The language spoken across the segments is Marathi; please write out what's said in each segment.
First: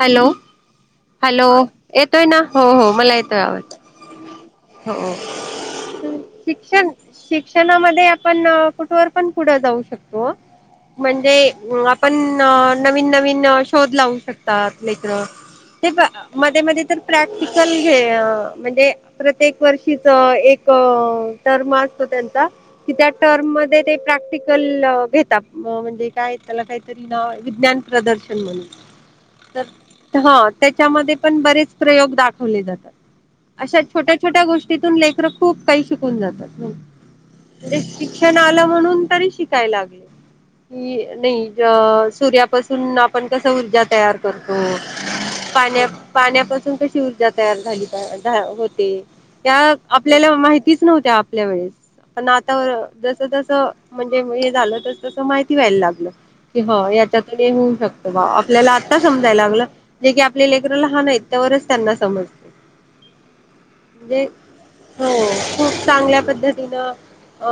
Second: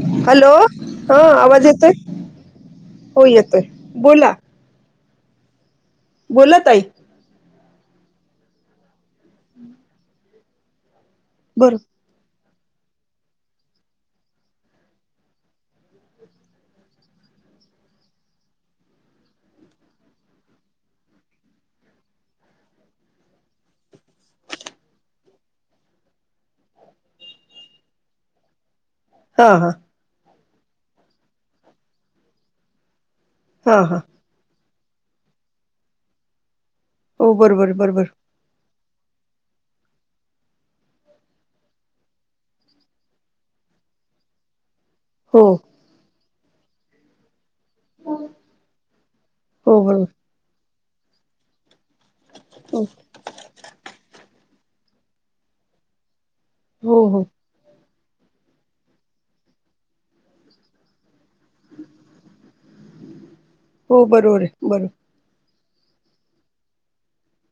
हॅलो हा हॅलो आवाज येतोय ना हो हो मला येतोय आवड हो बोला ताई शिक्षण शिक्षणामध्ये आपण कुठे ववर पण पुढं जाऊ शकतो म्हणजे बर आपण नवीन नवीन शोध लावू शकतात लेकर ते मध्ये मध्ये तर प्रॅक्टिकल घे म्हणजे प्रत्येक वर्षीच एक टर्म असतो त्यांचा कि त्या टर्म मध्ये ते प्रॅक्टिकल घेतात म्हणजे काय त्याला काहीतरी विज्ञान प्रदर्शन म्हण हा हा तर ह त्याच्यामध्ये पण बरेच प्रयोग दाखवले जातात अशा हा हा छोट्या छोट्या गोष्टीतून लेकरं खूप काही शिकून जातात हो बरोबर बरोबर [unintelligible] आल म्हणून तरी शिकाय लागेल कि नाही सूर्यापासून आपण कस ऊर्जा तयार करतो हो पाण्या पाण्यापासून कशी ऊर्जा तयार झाली होते त्या हो बरोबर आपल्याला माहितीच नव्हत्या आपल्या वेळेस पण आता हो जस जस म्हणजे हे झालं तस तस माहिती व्हायला लागलं कि हो याच्यातून हे होऊ शकतं बा आपल्याला आत्ता समजायला लागलं जे की आपले लेकरं लहान आहेत तोवरच त्यांना समजत हो बरोबर आहे बरोबर हो खूप चांगल्या पद्धतीनं अ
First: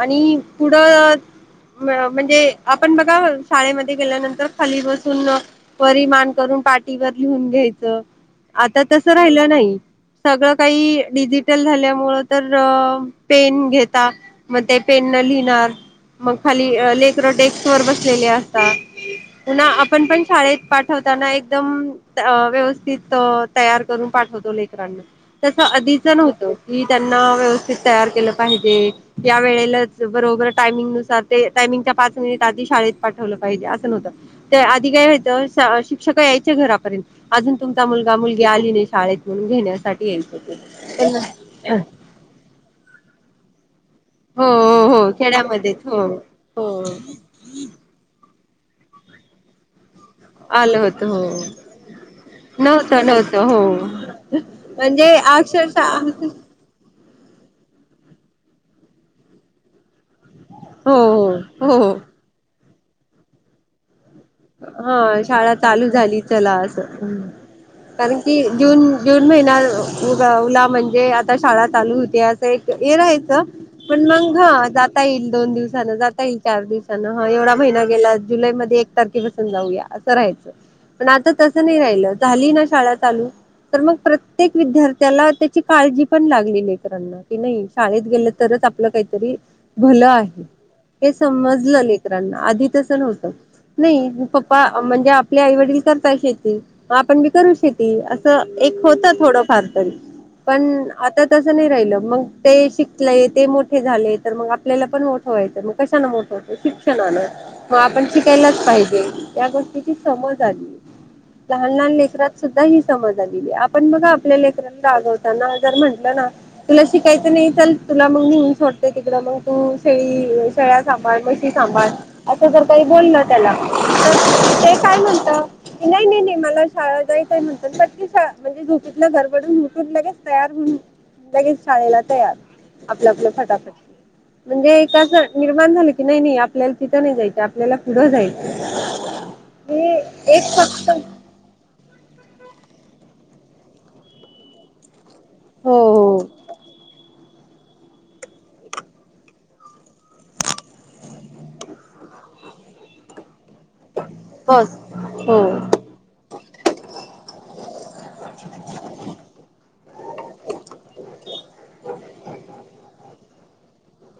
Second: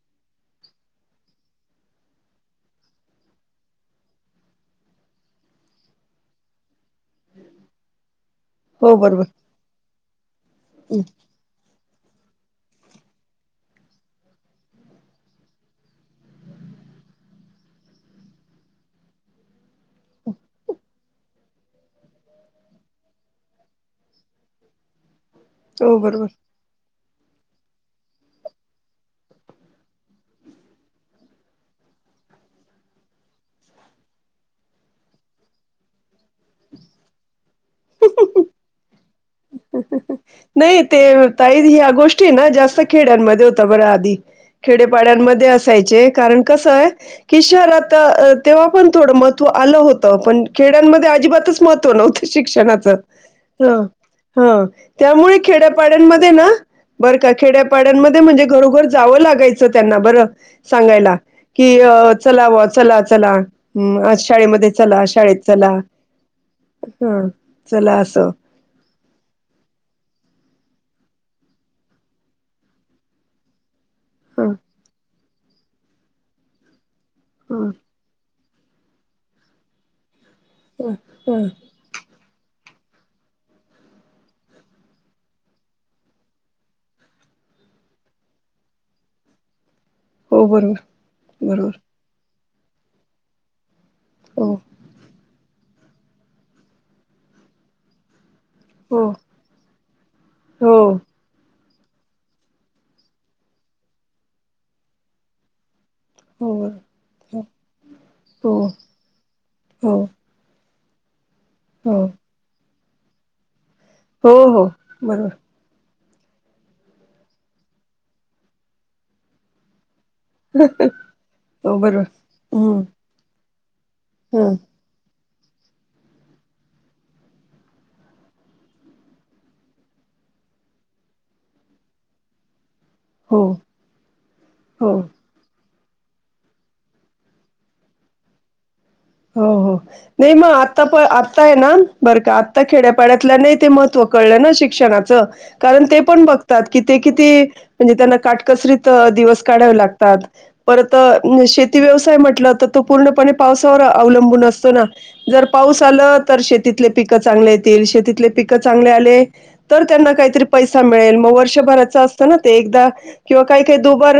आणि पुढं म्हणजे आपण बघा शाळेमध्ये गेल्यानंतर खाली बसून परिमान करून पाठीवर लिहून घ्यायचं आता हो तसं बरोबर राहिलं नाही सगळं काही डिजिटल झाल्यामुळ तर पेन घेता मग ते पेन न लिहिणार मग खाली लेकरं डेस्क वर बसलेले असतात पु्हा आपण पण शाळेत पाठवताना एकदम व्यवस्थित तयार करून पाठवतो लेकरांना तसं हो आधीच बरोबर नव्हतं की त्यांना व्यवस्थित तयार केलं पाहिजे या वेळेलाच बरोबर टायमिंग नुसार ते टायमिंगच्या पाच मिनिट आधी शाळेत पाठवलं पाहिजे असं नव्हतं त्या आधी काय व्हायचं शिक्षक यायचे घरापर्यंत अजून तुमचा मुलगा मुलगी आली नाही शाळेत म्हणून घेण्यासाठी यायचे ते [unintelligible] हे न जास्त खेड्यांमध्ये होता बरं आधी हो हो हो खेडेपाड्यांमध्ये खेड्यामध्येच हो असायचे कारण कसं हो आहे की शहरात तेव्हा पण थोडं महत्त्व आलं होत पण आलं होत खेड्यांमध्ये हो अजिबातच महत्त्व नव्हतं शिक्षणाचं नव्हतं नव्हतं ह हो हा म्हणजे त्यामुळे अक्षरशः खेड्यापाड्यांमध्ये ना बरं का खेड्यापाड्यांमध्ये म्हणजे घरोघर जावं लागायचं त्यांना बरं हो सांगाय हो हो हो क चला चला चला शाळेमध्ये हा चला शाळेत शाळा चला चालू झाली चला अस हा चला कारण असं की जून जून महिनाला म्हणजे आता शाळा चालू होते असं एक हे राहायचं पण मग ह जाता येईल दोन दिवसान जाता येईल चार दिवसान ह एवढा महिना गेला जुलैमध्येध्ये एक तारखेपासून जाऊया असं राहायचं पण आता तसं नाही राहिल झाली ना शाळ आलू तर मग प्रत्येक विद्यार्थ्याला त्याची काळजी पण लागली लेकरांना कि नाही शाळेत गेलं तरच आपलं काहीतरी भलं आहे हो बरोबर हे बरोबर समजलं लेकरांना आधी तसं नव्हतं नाही हो पप्पा म्हणजे आपले आई वडील करता शेतीग आपण बी करू शेती एक हो होत थोडंफार तरी पण हो आता तसं नाही राहिलं मग ते शिकले ते मोठे झाले तर मग आपल्याला पण मोठं व्हायचं मग कशाना मोठ हो शिक्षणानं हो मग आपण हो शिकायलाच हो पाहिजे या गोष्टीची सवय लहान लहान हो लेकरात सुद्धा ही समज आली पण बघा हो आपल्या हो लेकरांना बरोबर [unintelligible] म्हटलं ना तुला शिकायच नाही चल तुला मग नेऊन सोडते तिकडं मग तु शेळी शळ सांभाळ बशी हो सांभाळ बरोबर असं जर काही बोल ना त्याला हम ते काय म्हणत नाही नाही नाही मला शाळा जायचय म्हणत पण ती श म्हणजे झोपतलं घरबडून उटून लगेच तयार होऊन लगेच शाळेला तयार आपलं आपलं हो फटाफट म्हणजे हो कसं निर्माण झालं की नाही नाही आपल्याला तिथं नाही जायचं आपल्याला पुढं जायचं हो हो हे नाही एक मग आता फक्त पण आहे ना बरं का आता खेड्यापाड्यातल्या नाही ते महत्व कळलं ना शिक्षणाात हो कारण ते पण हो बघतात कि ते किती म्हणजे त्यांना काटकसरीत दिवस काढावे लागतात परत शेती व्यवसाय म्हटलं तर तो पूर्णपणे पावस अवलंबून असतो बस ना हो जर पाऊस आला तर शेतीले पिक चांगले आहेत शेती पिक चांगले आले तर त्यांना काहीतरी पै मिळेल मग वर्षभरा ना ते एकदा किंवा काही काही दुबार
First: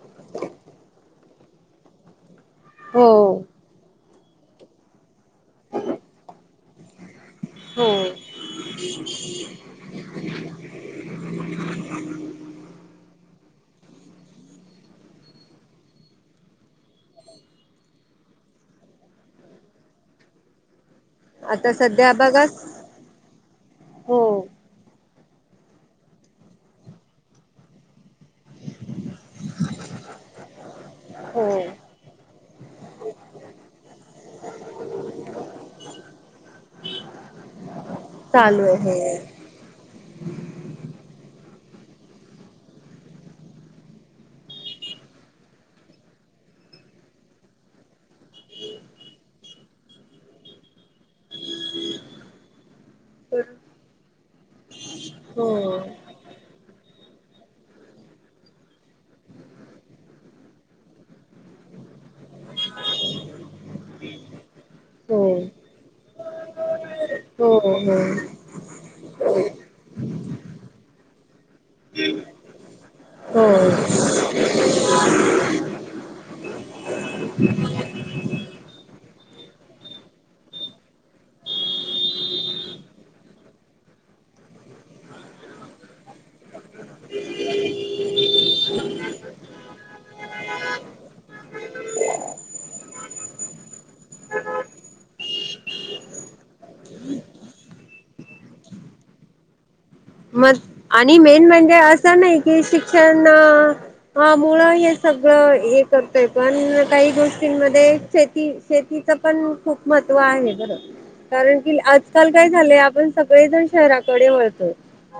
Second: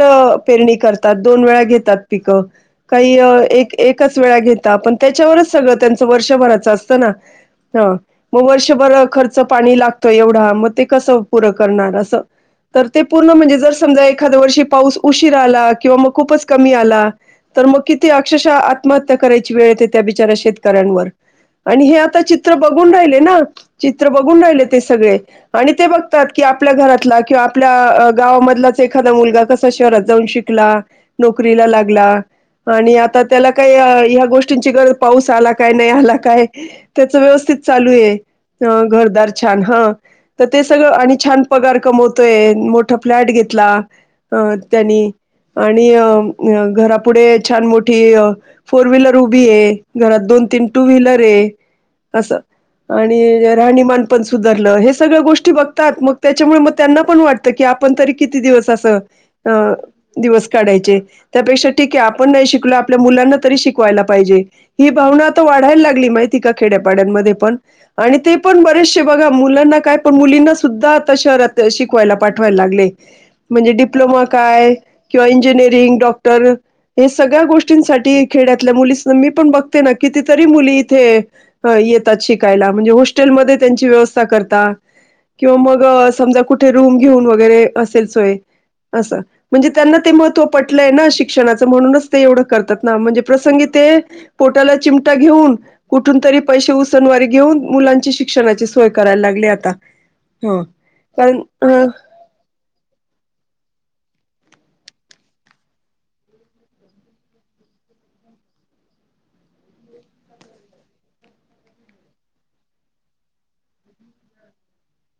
पेरणी करतात दोन वेळा घेतात पिकं हो काही एकच वे घे पण त्याच्यावरच सगळं त्यांच वर्षभराचं असतं ना हो हा मग वर्षभर खर्च पाणी लागतं एवढा मग ते कसं पुरं करणार असं तर ते पूर्ण म्हणजे जर समजा एखाद्या वर्षी पाऊस उशीर आला किंवा मग खूपच कमी आला तर मग किती अक्षशः आत्महत्या करायची वेळ येते त्या बिचाऱ्या शेतकऱ्यांवर आणि हे सध्या आता बघा चित्र बघून राहिले ना चित्र हो बघून राहिले ते सगळे आणि ते बघतात की आपल्या घरातला किंवा आपल्या गावामधलाच एखादा मुलगा क जा श हो नोरी ला आ त्या ह्या गोष्टींची गरज पाऊस आला काय नाही आला काय त्याच व्यवस्थित चालू आहे घरदार छान ह तर ते सगळं आणि छान पगार कमवतोय मोठा फ्लॅट घेतला अ त्यांनी आणि घरापुढे छान मोठी फोर व्हीलर उभी आहे घरात दोन तीन टू व्हीलर आहे तसं आणि राहणीमानपण सुधरलं हे सगळ्या हो गोष्टी बघतात मग त्याच्यामुळे मग त्यांना पण वाटतं की आपण तरी किती दिवस असं अ दिवस काढायचे त्यापेक्षा ठीक आहे आपण नाही शिकल आपल्या मुलांना त शिकवायला ह भाव हो वाढायला लागली माती खेडपाडमध्ये पण हो हो पण बरेचसे बघा मुलांना काय पण मुलींना सुद्धा शहरात शिकवायला पाठवायला लागले हो म्हणजे डिप्लोमा काय किंवा इंजिनिअरिंग डॉक्टर हे सगळ्या गोष्टींसाठी खेड्यातल्या मुलीस मी पण बघते ना कितीतरी मुली इथे ह येतात शिकायला म्हणजे हॉस्टेलमध्ये त्यांची व्यवस्था करता किंवा मग समजा कुठे रूम घेऊन वगैरे असेल सोय असं म्हणजे त्यांना ते महत्त्व पटलंय ना शिक्षणाचं म्हणूनच ते एवढं करतात ना म्हणजे प्रसंगी ते पोटाला चिमटा घेऊन कुठून तरी पैसे उसनवारी घेऊन मुलांची शिक्षणाची सोय करायला लागली आता मग ह आणि कारण मेन म्हणजे ह असं नाही कि शिक्षण हा मुळ हे सगळं हे करतय पण काही गोष्टींमध्ये शेती शेतीच पण खूप महत्त्व आहे बरोबर कारण की आजकाल काय झालंय आपण सगळेजण शहराकडे वळतो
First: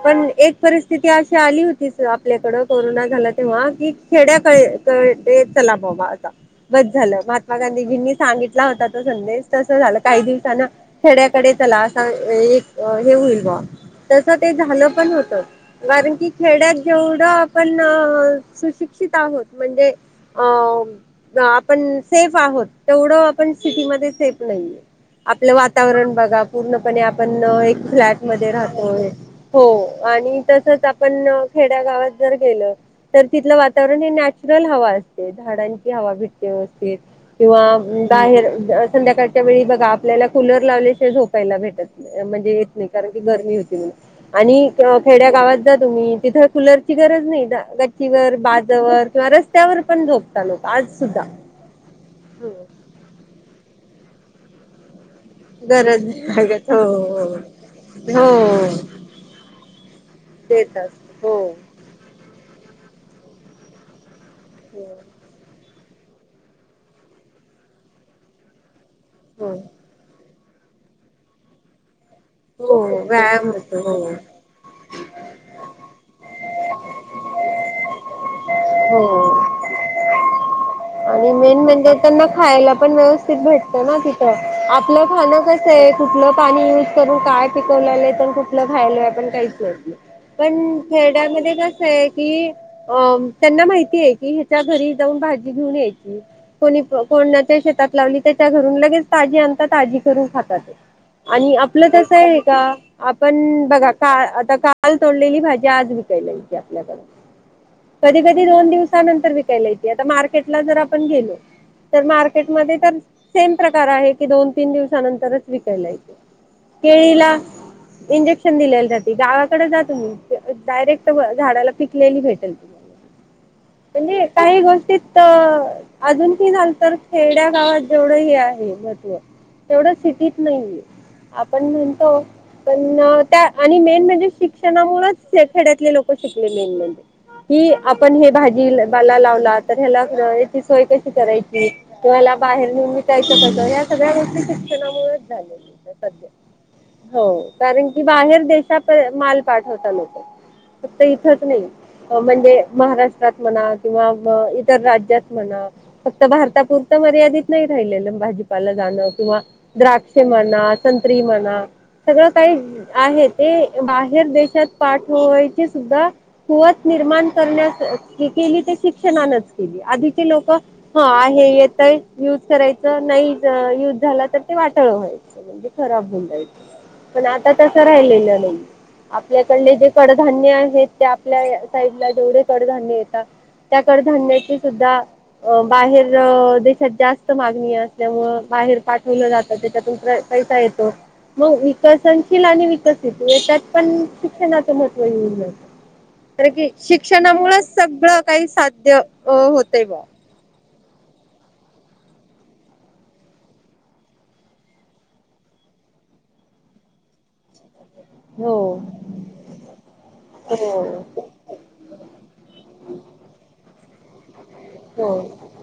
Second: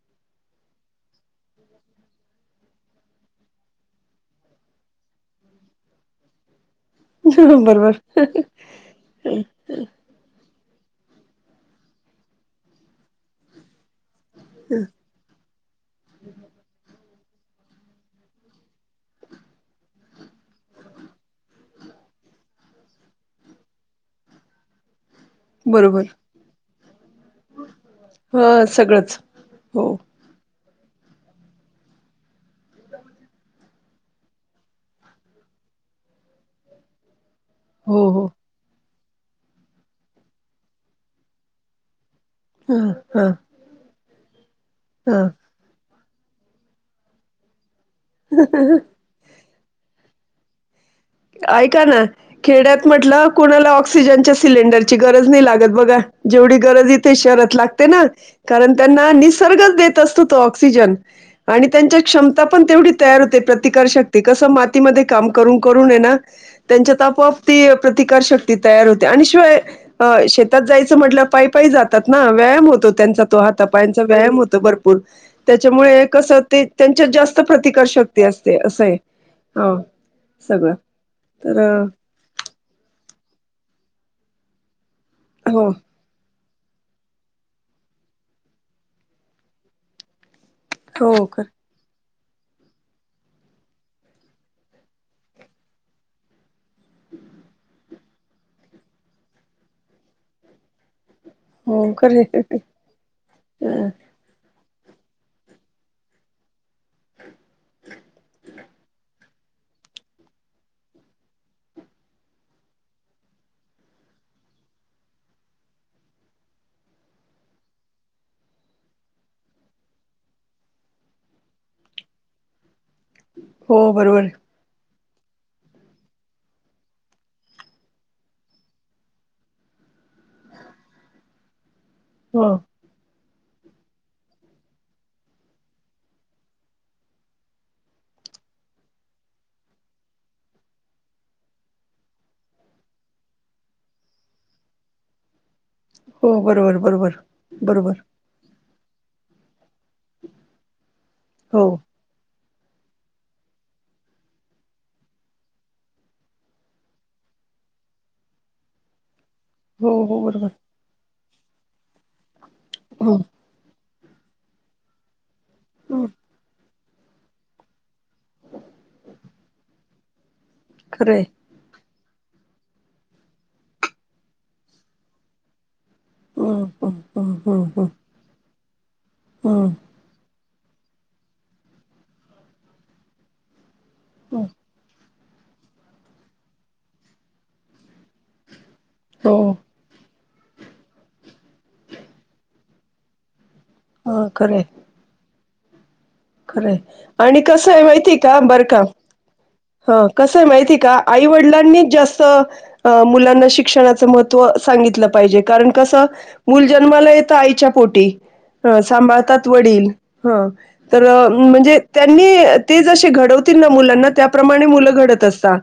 पण एक परिस्थिती अशी आली होती आपल्याकड कोरोना झाला तेव्हा की खेड्या चलाम हवा आता ब झालं महात्मा गांधीजींनी बरोबर सांगितला होता तो संदेश त झा काही दिवसा खेड्याकडे चला अस एक हे होईल बा तस ते झालं पण होतं कारण की खेड्यात जेवढं आपण सुशिक्षित आहोत म्हणजे अ आपण सेफ आहोत तेवढं आपण सिटीमध्ये सेफ नाहीये आपलं बरोबर वातावरण बघा पूर्णपणे आपण एक फ्लॅट मध्ये ह राहतो सगळंच हो आणि तसच आपण खेड्या गावात जर गेल तर तिथलं वातावरण हे नॅचरल हवा असते झाडांची हवा भिट व्यवस्थित किंवा हो हो बाहेर संध्याकाळच्या वेळी बघा आपल्याला कुलर लावल्याशिवाय झोपायला भेटत म्हणजे येत ह नाही कारण की ह गरमी होती म्हणून आणि खेड्या गावात जा तुम्ही तिथं कुलरची गरज नाही दा गची चिवर ह बाजवर किंवा रस्त्यावर पण झोपतात लोक आज सुद्धा ऐका ना खेड्यात म्हटलं कुणाला ऑक्सिजनच्या सिलेंडर ची गरज नाही लागत बघा गरज नाही जेवढी लागत हो गरज इथे हो शहरात लागते ना हो कारण त्यांना निसर्गच देत असतो तो तेच ऑक्सिजन असत हो आणि त्यांच्यात क्षमता पण तेवढी तयार होते प्रतिकारशक्ती कसं मातीमध्ये काम करून करून हेना त्यांच्यात आपोआप ती प्रतिकार शक्ती तयार होते आणि हो शिवाय ह शेतात जायचं म्हटलं पायी पायी जात तात ना व्यायाम हो होतो त्यांचा तो व्यायाम हाता होतो पायांचा हो व्यायाम होतो भरपूर त्याच्यामुळे कसं ते त्यांच्यात जास्त प्रतिकार शक्ती असते असं आहे हो ह आणि मेन म्हणजे त्यांना खायला पण व्यवस्थित भेटतं ना तिथं आपलं खाणं हो कस आहे कुठलं पाणी काय पिकवलेलं आहे नाही तर कुठलं खायलोय आपण काहीच माहित नाही पण हो कर खेड्यामध्ये कसं आहे कि अ त्यांना माहिती आहे की हिच्या घरी जाऊन भाजी घेऊन यायची कोणी कोणाच्या शेतात लावली त्याच्या घरून लगेच ताजी आणता ताजी करून खातात आणि हो आपलं तस खरे आहे का आपण बघा का आता का काल तोडलेली भाजी आज विकायला येते आपल्याकडं कधी कधी दोन दिवसानंतर विकायला येते आता मार्केटला जर आपण गेलो तर मार्केटमध्ये तर सेम प्रकार आहे की दोन तीन दिवसानंतरच विकायला येते केळीला इंजेक्शन दिलेली जाते गावाकडे जा तुम्ही डायरेक्ट झाडाला पिकलेली भेटेल हो म्हणजे बरोबर काही गोष्टी अजून कि झालं तर खेड्या गावात जेवढं हे आहे महत्व तेवढ्या सिटीत नाहीये आपण म्हणतो हो पण त्या आणि मेन म्हणजे शिक्षणामूळंच खेड्यातले लोक शिकले मेन म्हणजे कि आपण हे भाजी पाला लावला तर ह्याला हेची सोय कशी करायची म ह्याला बाहेर नेऊन विकायचं कसं या सगळ्या गोष्टी शिक्षणामुळेच झालेत हो बरोबर बरोबर हो कारण बरोबर की बाहेर देश प माल पाठवता लोककं फक्त इथंच हो नाही म्हणजे महाराष्ट्रात म्हणा किंवा इतर राज्यात म्हणा फक्त भारतापुरतं मर्यादित नाही राहिलेलं भाजीपाला जाणं किंवा हो द्राक्ष हो बरोबर म्हणा संत्री म्हणा सगळं काही हो आहेत ते बाहेर देशात पाठवायचे सुद्धा कुवत निर्माण करण्यास केली ते शिक्षणानच केली आधीचे लोकं हा खरंय हे येतंय युज करायचं नाही युज झाला तर ते वाटोळ व्हायचं म्हणजे खराब होऊन जायचं पण आता तसं राहिलेलं नाही आपल्याकडले जे कडधान्य आहेत ते आपल्या साईड ला जेवढे कडधान्य येतात त्या कडधान्याची सुद्धा बाहेर देशात जास्त मागणी अस ल्यामुळं बाहेर पाठवलं हो जातं त्याच्यातून प्र पैसा येतो मग विकसनशील आणि विकसित हेच्यात पण खरंय शिक्षणाचं महत्त्व होऊन जातं तर की खरंय आणि शिक्षणामुळंच कसं आहे माहिती सगळं का काही बरं का साध्य होतंय बा हं, कसं माहिती आहे का आईवडिलांनीच जास्त अ मुलांना शिक्षणाचं महत्त्व सांगितलं पाहिजे कारण कसं मूल जन्माला येतं आईच्या पोटी हो हं सांभाळतात वडील हं. तर हो म्हणजे त्यांनी ते जे घडवतील ना मुलांना त्याप्रमाणे मुलं हो घडत असता.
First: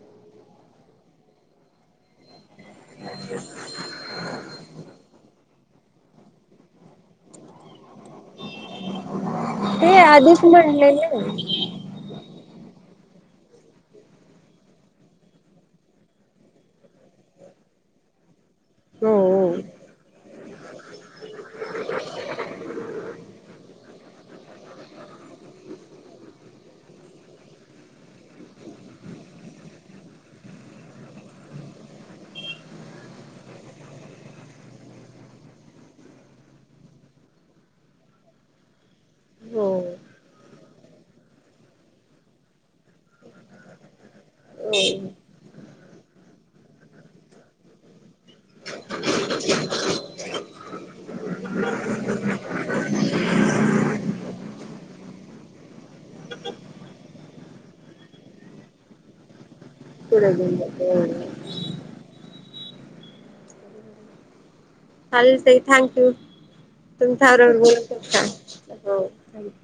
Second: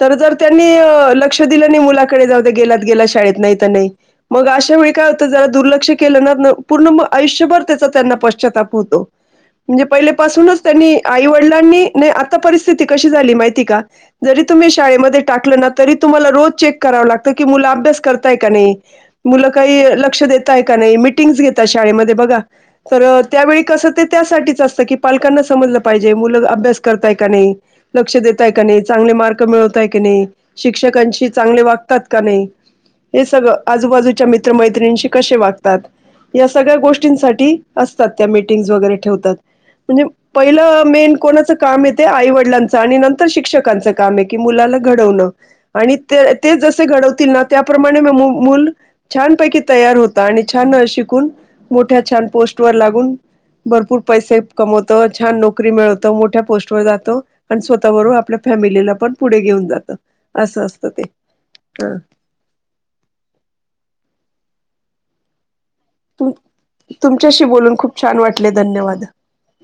तर जर त्यांनी अ लक्ष दिलं नाही मुलाकडे जाऊ गेलात गेला शाळेत नाही तर नाही. मग अशा वेळी काय होतं. जला दुर्लक्ष केलं ना पूर्ण मग आयुष्यभर त्याचा त्यांना पश्चाताप होतो. म्हणजे ते पहिले आधीच पाासूनच त्यांनी म्हणलेले. आई वडिलांनी नाही आता परिस्थिती कशी झाली माहिती का, जरी तुम्ही शाळेमध्ये टाकलं ना तरी तुम्हाला रोज चेक करावं लागतं की मु अभ्यास कर का नाही हो. मुल काही लक्ष देताय का नाही मि मीटिंग घेतात शाळेमध्ये बघा तर त्यावेळी कसं ते त्यासाठी असत की पालकांना समजलं पाहिजे मुलं अभ्यास करताय का नाही. लक्ष देताय का नाही चांगले मार्क मिळवतय की नाही. शिक्षकांशी चांगले वागतात का नाही. हे सगळं आजूबाजूच्या मित्रमैत्रिनिशी कसे वागतात. या सगळ्या गोष्टींसाठी असतात त्या मीटिंग्स वगैरे ठेवतात. हो म्हणजे पहिलं मेन कोणाचं काम येते आईवडिलांचं आणि नंतर शिक्षकांच. काम आहे की, मुलाला हो. घडवलं आणि ते ते जसे घडवतील त्याप्रमाणे मु मुल छानपैकी तयार होत आणि छान शिकून मोठ्या छान पोस्ट वर लागून भरपूर पैसे कमवतो छान नोकरी मिळवत मोठ्या पोस्ट वर जातो. प स्वतः बरोब आपल्या फॅमिलीला पण पुढे घेऊन जातात पुढे घेऊन असं जाते असतं ते ह. चालेल ताई थँक्यू ह तुम तुमच्याशी बोलून खूप छान वाटले धन्यवाद [unintelligible]